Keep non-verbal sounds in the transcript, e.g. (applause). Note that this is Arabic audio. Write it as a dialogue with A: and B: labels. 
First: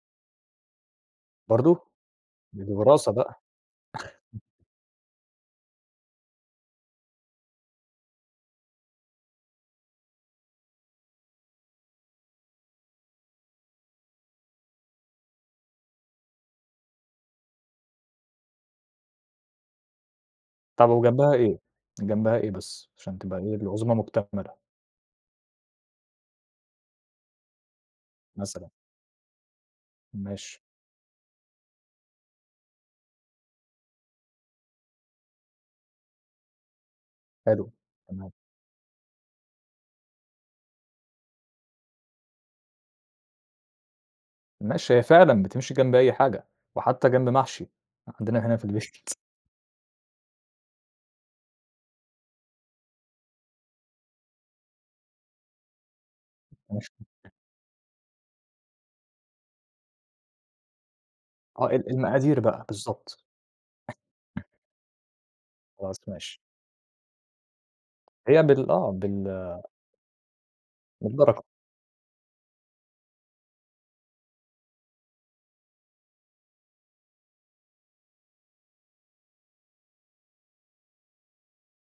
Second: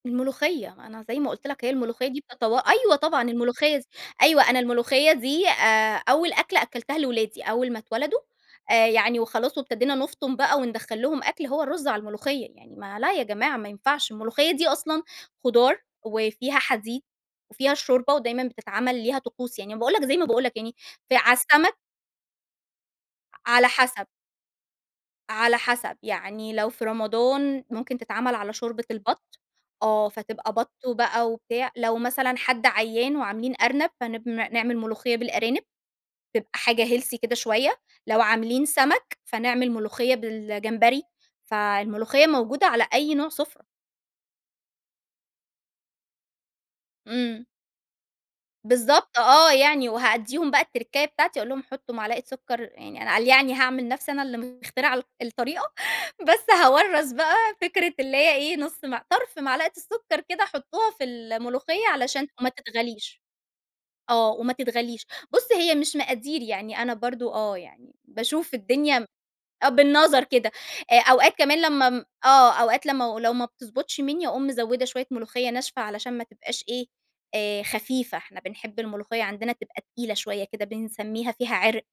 A: الملوخيّة. أنا زي ما قُلت لك هي
B: برضه!
A: الملوخيّة دي بتتوا
B: ده دي
A: أيوَه
B: وراثة
A: طبعًا.
B: بقى.
A: الملوخيّة س
B: (chuckles)
A: أيوه، أنا الملوخيّة دي آآ أول أكلة أكّلتها لولادي، أول ما اتولدوا آآ يعني وخلاص وابتدينا نُفطُم بقى وندخّل لهم أكل، هو الرُز على الملوخيّة. يعني ما لأ يا جماعة ما ينفعش، الملوخيّة دي أصلًا خضار، وفيها حديد، وفيها الشوربة ودايمًا بتتعمل ليها طقوس. يعني أنا باقول لك زي ما باقول لك يعني
B: طَب
A: في على
B: وجنبها إيه؟
A: السَمَك
B: جنبها إيه بس عشان تبقى إيه،
A: على
B: العزومة
A: حَسَب.
B: مكتملة؟
A: على حَسَب. يعني لو في رمضان ممكن تتعمل على
B: مثلًا.
A: شوربة البَط، آه. فتبقى
B: ماشي.
A: بَط بقى وبتاع. لو مثلًا حد عيّان وعاملين أرنب، فنب ن نعمل ملوخيّة بالأرانب، تبقى حاجة healthy كده
B: حلو.
A: شويّة، لو
B: تمام.
A: عاملين سَمَك، فنعمل ملوخيّة بالجمبري، فالملوخيّة موجودة على أي نوع سُفرة.
B: ماشي، هي فعلًا بتمشي جنب أي حاجة وحتّى جنب
A: إمم.
B: محشي، عندنا هنا في البيت. (chuckles)
A: بالضبط آه يعني، وهادّيهم بقى التركّاية بتاعتي، أقول لهم حطّوا معلقة سُكّر يعني قال يعني أنا هاعمل نَفْسي أنا اللي مخترعة ال الطريقة، بس هاورّث
B: (unintelligible)
A: بقى فكرة اللي هي إيه، نُص مع طَرْف معلقة السُكّر كده حطّوها في
B: آه.
A: الملوخيّة
B: ال
A: علشان
B: المقادير
A: ما
B: بقى
A: تتغليش.
B: بالضبط.
A: آه وما تتغليش. بُص، هي مش
B: خلاص ماشي.
A: مقادير يعني أنا برضه آه، يعني
B: هي
A: باشوف
B: بال آه.
A: الدنيا م
B: بال
A: آه بالنظر كده. آآ أوقات
B: بالبَرَكة
A: كمان لمّا م آه. أوقات لمّا و لو ما بتضبطش مِنّي، أقوم مزوّدة شويّة ملوخيّة ناشفة علشان ما تبقاش إيه، آآ خفيفة، إحنا بنحب الملوخيّة عندنا تبقى تقيلة شويّة كده بنسميها فيها عِرْق.